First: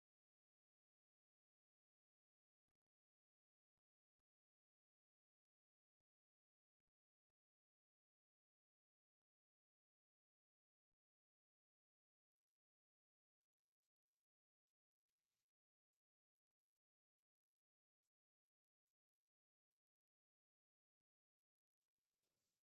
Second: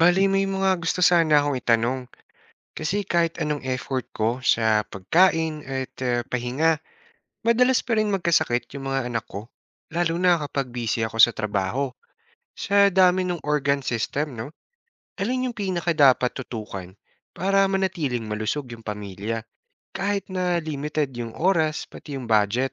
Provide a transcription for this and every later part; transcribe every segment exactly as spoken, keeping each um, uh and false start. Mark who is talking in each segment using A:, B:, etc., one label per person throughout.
A: Bali may mga gusto sana akong itanong. Kasi kahit anong effort ko sa pagkain at eh, pahinga, madalas pa rin magkasakit yung mga anak ko. Lalo na kapag busy ako sa trabaho. Sa dami ng organ system, no? Alin yung pinaka dapat tutukan para manatiling malusog yung pamilya? Kahit na limited yung oras, pati yung budget.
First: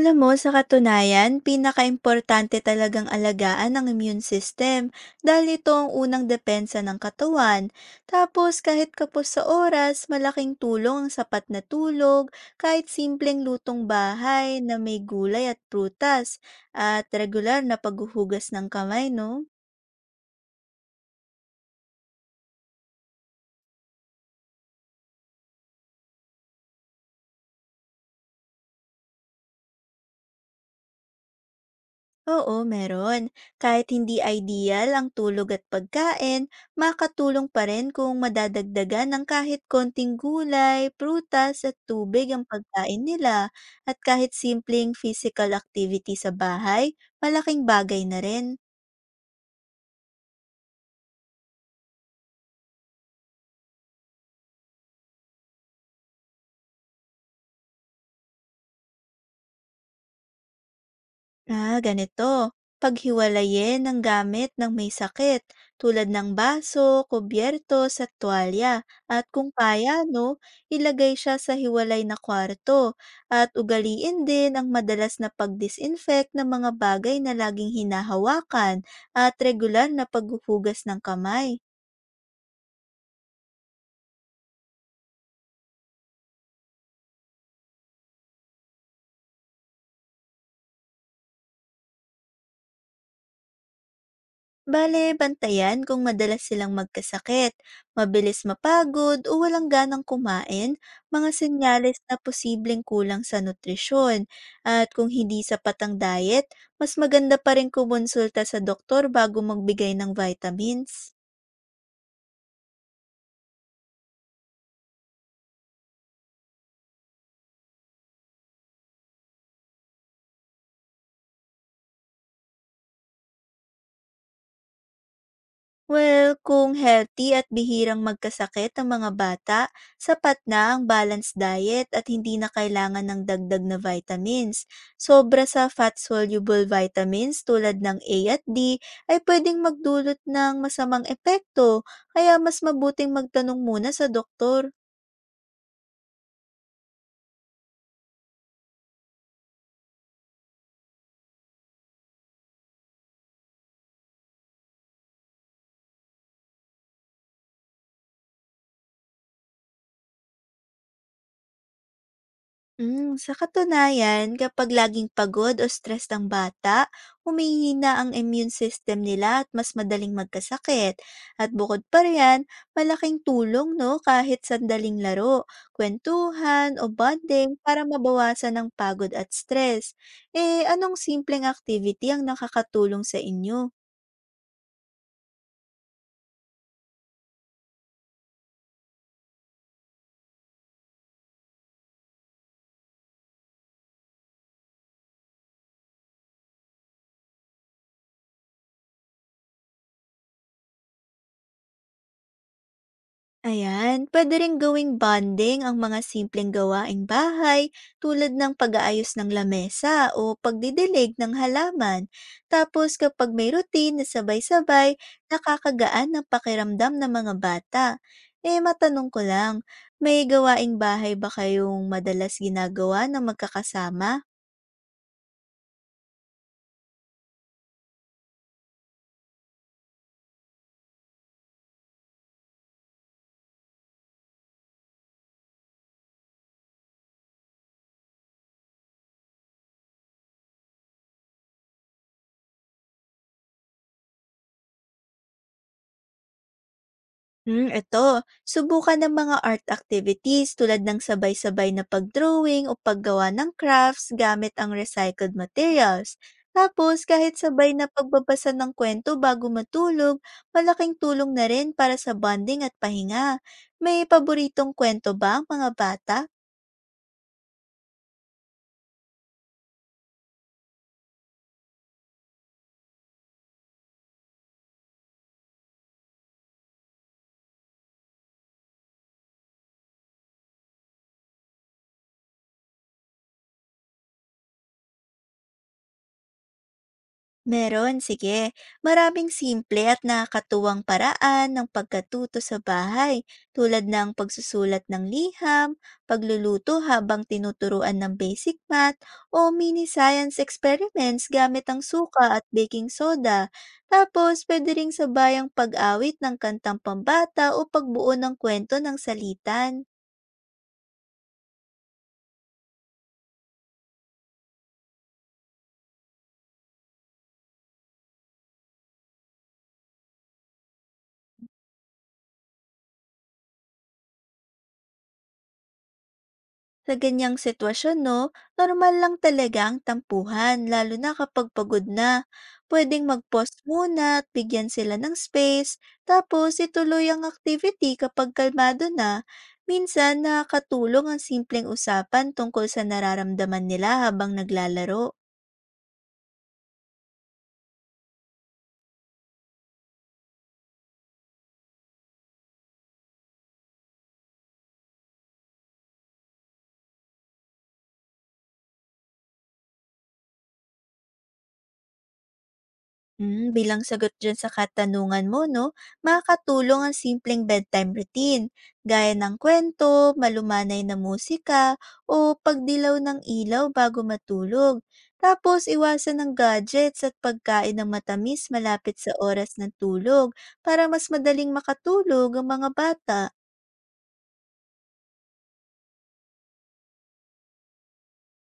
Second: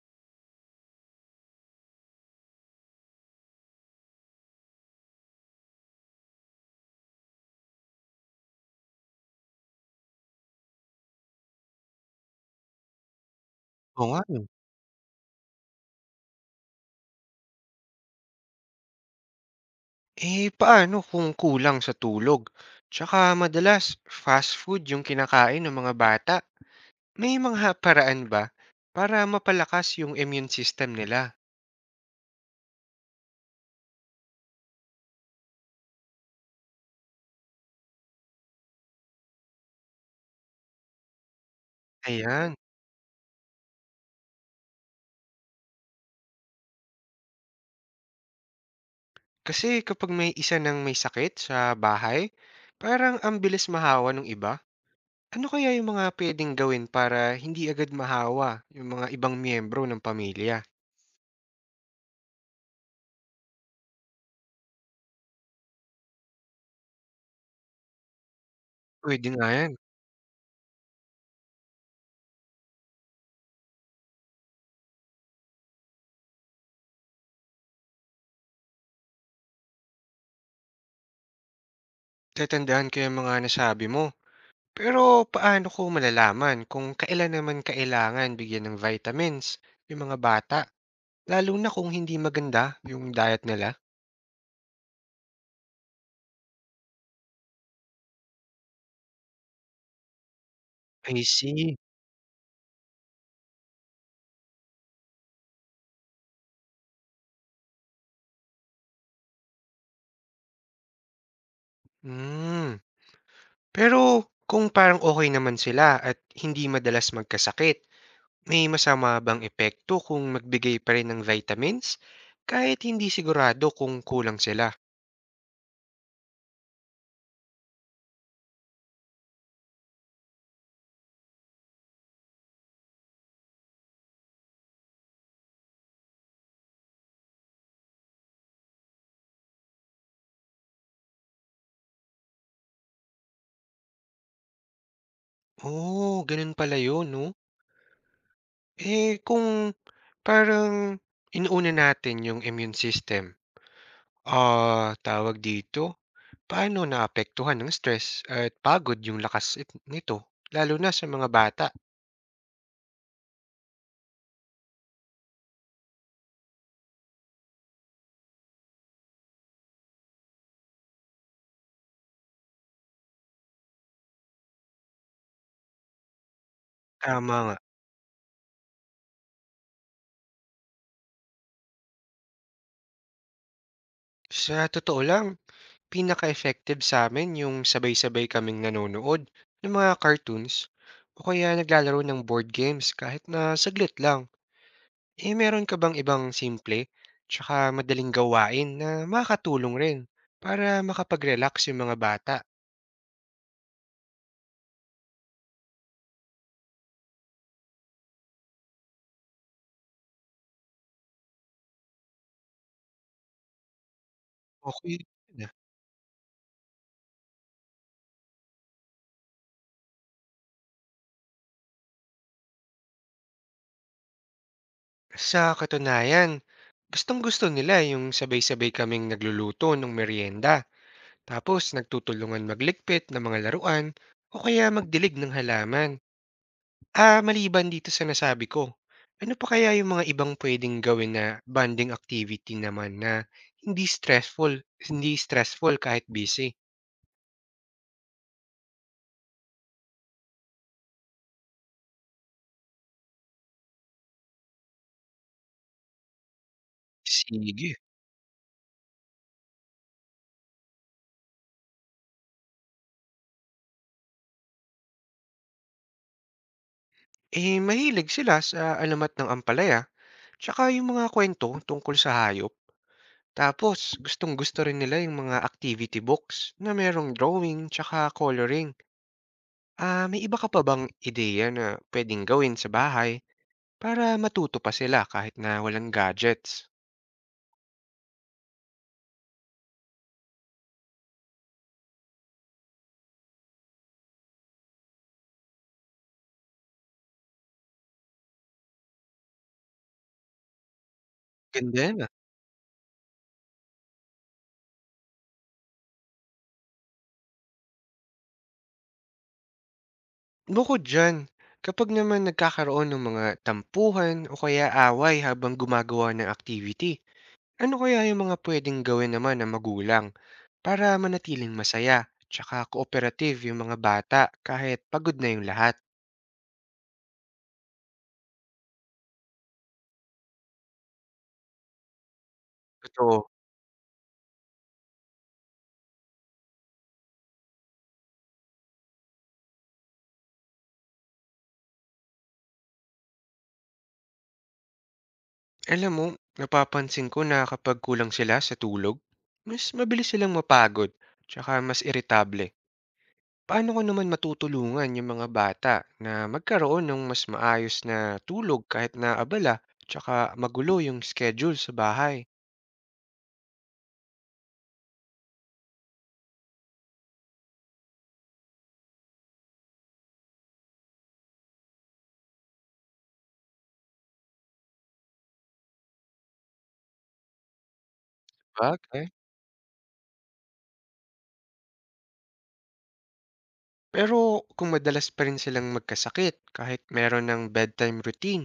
B: Alam mo, sa katunayan, pinakaimportante talagang alagaan ang immune system dahil ito ang unang depensa ng katawan. Tapos kahit kapos sa oras, malaking tulong ang sapat na tulog, kahit simpleng lutong
A: Oo nga, no.
B: bahay na may gulay at prutas, at regular na paghuhugas ng kamay, no?
A: Eh, paano kung kulang sa tulog? Tsaka madalas, fast food yung kinakain ng mga bata. May mga paraan ba para mapalakas yung immune system nila?
B: Oo, meron. Kahit hindi ideal ang tulog at pagkain, makatulong pa rin kung madadagdagan ng kahit konting gulay, prutas at tubig ang
A: Ayan.
B: pagkain nila at kahit simpleng physical activity sa bahay, malaking bagay na rin.
A: Kasi kapag may isa ng may sakit sa bahay, parang ang bilis mahawa ng iba. Ano kaya yung mga pwedeng gawin para hindi agad mahawa yung mga ibang miyembro ng pamilya?
B: Ah, ganito. Paghiwalayin ng gamit ng may sakit tulad ng baso, kubyertos at tuwalya at
A: Pwede nga
B: kung
A: yan.
B: kaya, no, ilagay siya sa hiwalay na kwarto at ugaliin din ang madalas na pag-disinfect ng mga bagay na laging hinahawakan at regular na paghuhugas ng kamay.
A: Tatandaan ko yung mga nasabi mo. Pero paano ko malalaman kung kailan naman kailangan bigyan ng vitamins yung mga bata? Lalo na kung hindi maganda yung diet nila?
B: Bale, bantayan kung madalas silang magkasakit, mabilis mapagod o walang ganang kumain,
A: I
B: mga
A: see.
B: senyales na posibleng kulang sa nutrisyon. At kung hindi sapat ang diet, mas maganda pa rin kumonsulta sa doktor bago magbigay ng vitamins.
A: Hmm. Pero kung parang okay naman sila at hindi madalas magkasakit, may masama bang epekto kung magbigay pa rin ng vitamins kahit hindi sigurado kung kulang sila?
B: Well, kung healthy at bihirang magkasakit ang mga bata, sapat na ang balanced diet at hindi na kailangan ng dagdag na vitamins. Sobra sa fat-soluble vitamins tulad ng A at D ay pwedeng magdulot ng masamang epekto, kaya mas mabuting magtanong muna sa doktor.
A: Oh, gano'n pala 'yun 'no. Eh, kung parang inuuna natin yung immune system, ah, tawag dito, paano naapektuhan ng stress at pagod yung lakas it nito lalo na sa mga bata?
B: Hmm, sa katunayan, kapag laging pagod o stress ang bata, humihina ang immune system nila at mas madaling magkasakit. At bukod pa riyan, malaking tulong no kahit sandaling laro, kwentuhan o
A: Tama nga.
B: bonding para mabawasan ang pagod at stress. Eh, anong simpleng activity ang nakakatulong sa inyo?
A: Sa totoo lang, pinaka-effective sa sa'min yung sabay-sabay kaming nanonood ng mga cartoons o kaya naglalaro ng board games kahit na saglit lang. Eh, meron ka bang ibang simple tsaka madaling gawain na makatulong rin para makapag-relax yung mga bata?
B: Ayan, pwede ring gawing bonding ang mga simpleng gawaing bahay tulad ng pag-aayos ng lamesa o pagdidilig ng halaman. Tapos kapag may routine na sabay-sabay,
A: Okey na.
B: nakakagaan ng pakiramdam ng mga bata. Eh matanong ko lang, may gawaing bahay ba kayong madalas ginagawa ng magkakasama?
A: Sa katunayan, gustong-gusto nila yung sabay-sabay kaming nagluluto ng merienda tapos nagtutulungan magligpit ng mga laruan o kaya magdilig ng halaman. Ah, maliban dito sa nasabi ko, ano pa kaya yung mga ibang pwedeng gawin na bonding activity naman na hindi stressful hindi stressful kahit busy?
B: Hmm, eto, subukan ng mga art activities tulad ng sabay-sabay na pagdrawing o paggawa ng crafts gamit ang recycled materials. Tapos, kahit
A: Sige.
B: sabay na pagbabasa ng kwento bago matulog, malaking tulong na rin para sa bonding at pahinga. May paboritong kwento ba ang mga bata?
A: Eh, mahilig sila sa alamat ng ampalaya, tsaka yung mga kwento tungkol sa hayop. Tapos gustong-gusto rin nila yung mga activity books na merong drawing tsaka coloring. Ah, may iba ka pa bang ideya na pwedeng gawin sa bahay para matuto pa sila kahit na walang gadgets?
B: Meron, sige. Maraming simple at nakakatuwang paraan ng pagkatuto sa bahay, tulad ng pagsusulat ng liham, pagluluto habang tinuturuan ng basic math, o mini science experiments gamit ang
A: Ganda.
B: suka at baking soda. Tapos, pwede ring sabayang pag-awit ng kantang pambata o pagbuo ng kwento ng salitan.
A: Bukod diyan, kapag naman nagkakaroon ng mga tampuhan o kaya away habang gumagawa ng activity, ano kaya yung mga pwedeng gawin naman ng magulang para manatiling masaya tsaka cooperative yung mga bata kahit pagod na yung lahat?
B: Sa ganyang sitwasyon, no, normal lang talaga ang tampuhan, lalo na kapag pagod na. Pwedeng
A: Totoo.
B: mag-pause muna at bigyan sila ng space, tapos ituloy ang activity kapag kalmado na. Minsan, nakakatulong ang simpleng usapan tungkol sa nararamdaman nila habang naglalaro.
A: Alam mo, napapansin ko na kapag kulang sila sa tulog, mas mabilis silang mapagod tsaka mas iritable. Paano ko naman matutulungan yung mga bata na magkaroon ng mas maayos na tulog kahit na abala tsaka magulo yung schedule sa bahay?
B: Hmm, bilang sagot dyan sa katanungan mo, no, makakatulong ang simpleng bedtime routine, gaya ng kwento, malumanay na musika, o pagdilaw ng ilaw bago matulog. Tapos, iwasan ng gadgets at pagkain ng matamis malapit
A: Bagay.
B: sa oras ng tulog para mas madaling makatulog ang mga bata.
A: Pero kung madalas pa rin silang magkasakit kahit meron ng bedtime routine,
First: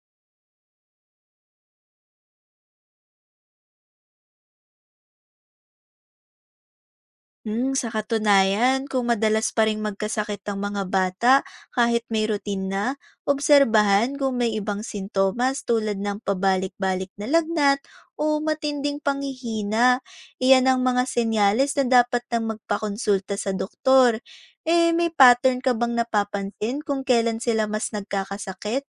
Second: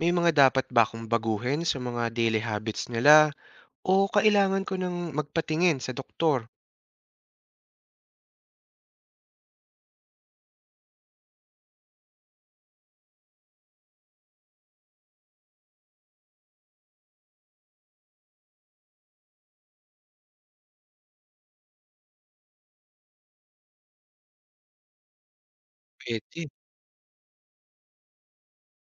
A: may mga dapat ba akong baguhin sa mga daily habits nila o kailangan ko ng magpatingin sa doktor?
B: Hmm, sa katunayan, kung madalas pa ring magkasakit ang mga bata kahit may routine na, obserbahan kung may ibang sintomas tulad ng pabalik-balik na lagnat o matinding panghihina. Iyan ang mga senyales na dapat nang magpakonsulta sa doktor. Eh, may pattern ka bang
A: Pwede.
B: napapansin kung kailan sila mas nagkakasakit?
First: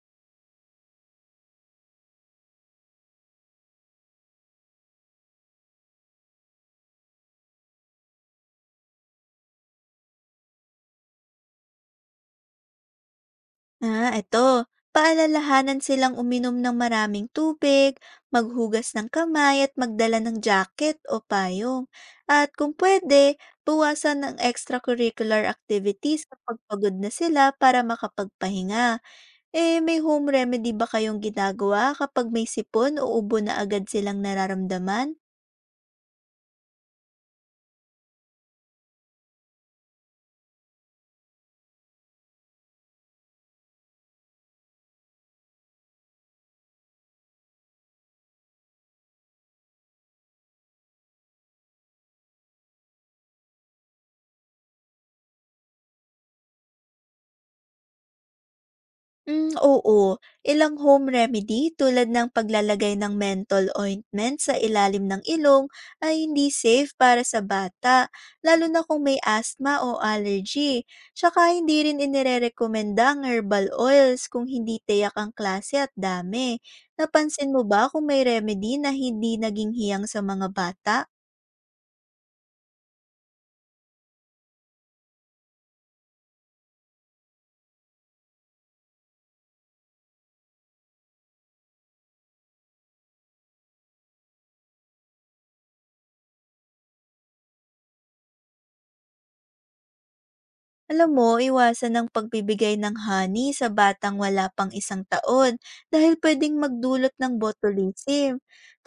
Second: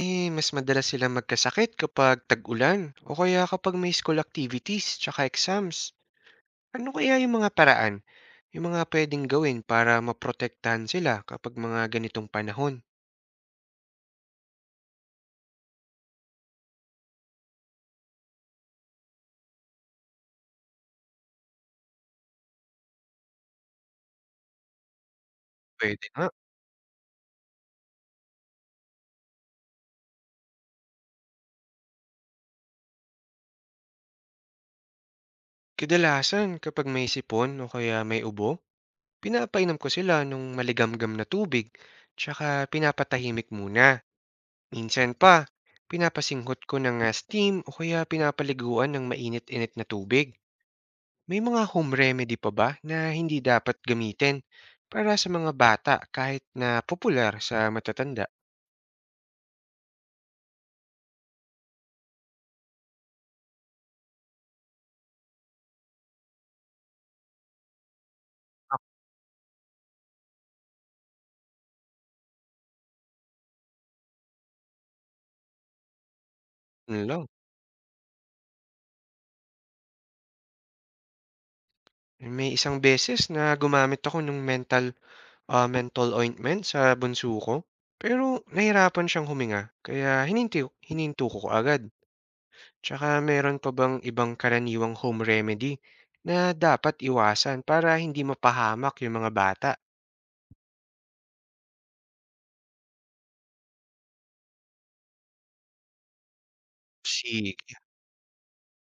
A: Eh, mas madalas silang magkasakit kapag tag-ulan o kaya kapag may school activities tsaka exams. Ano kaya yung mga paraan, yung mga pwedeng gawin para maprotektahan sila kapag mga ganitong panahon?
B: Ah, eto. Paalalahanan silang uminom ng maraming tubig, maghugas ng kamay at magdala ng jacket o payong. At kung pwede, bawasan ng extracurricular
A: Puwede
B: activities
A: nga.
B: kapag pagod na sila para makapagpahinga. Eh, may home remedy ba kayong ginagawa kapag may sipon o ubo na agad silang nararamdaman?
A: Kadalasan kapag may sipon o kaya may ubo, pinapainom ko sila nung maligamgam na tubig, tsaka pinapatahimik muna. Minsan pa, pinapasinghot ko ng ah, steam o kaya pinapaliguan ng mainit-init na tubig. May mga home remedy pa ba na hindi dapat gamitin para sa mga bata kahit na popular sa matatanda?
B: Hmm, oo. Ilang home remedy tulad ng paglalagay ng menthol ointment sa ilalim ng ilong ay hindi safe para sa bata, lalo na kung may asthma o allergy. Tsaka hindi rin inirerekomenda ang herbal oils kung hindi tiyak ang klase at dami.
A: Ako lang.
B: Napansin mo ba kung may remedy na hindi naging hiyang sa mga bata?
A: May isang beses na gumamit ako ng mental ah, menthol ointment sa bunso ko. Pero nahirapan siyang huminga, kaya hininti, hininto ko agad. Tsaka meron pa bang ibang karaniwang home remedy na dapat iwasan para hindi mapahamak yung mga bata?
B: Alam mo, iwasan ang pagbibigay ng honey sa batang wala pang isang taon dahil pwedeng magdulot ng
A: Sige.
B: botulism.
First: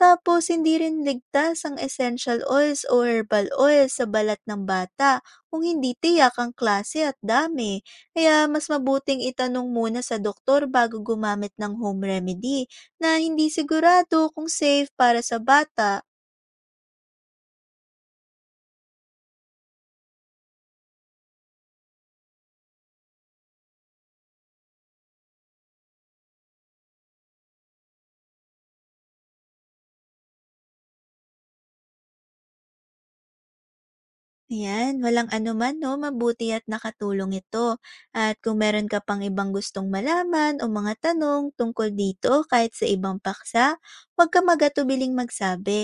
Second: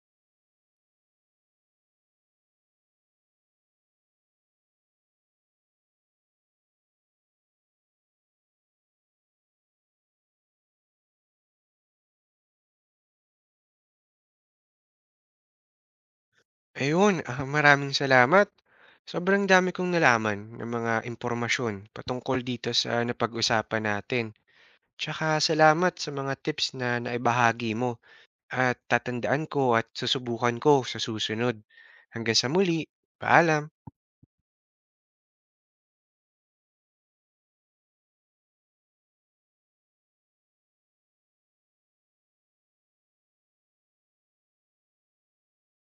B: Tapos, hindi rin ligtas ang essential oils o herbal oils sa balat ng bata kung hindi tiyak ang klase at dami. Kaya, mas mabuting itanong muna sa doktor bago gumamit ng home remedy na hindi sigurado kung safe para sa bata.
A: Ayun, ah, maraming salamat. Sobrang dami kong nalaman ng mga impormasyon patungkol dito sa napag-usapan natin. Tsaka salamat sa mga tips na naibahagi mo. At tatandaan ko at susubukan ko sa susunod. Hanggang sa muli, paalam.
B: Ayan, walang anuman 'no, mabuti at nakatulong ito. At kung meron ka pang ibang gustong malaman o mga tanong tungkol dito kahit sa ibang paksa, huwag ka magatubiling magsabi.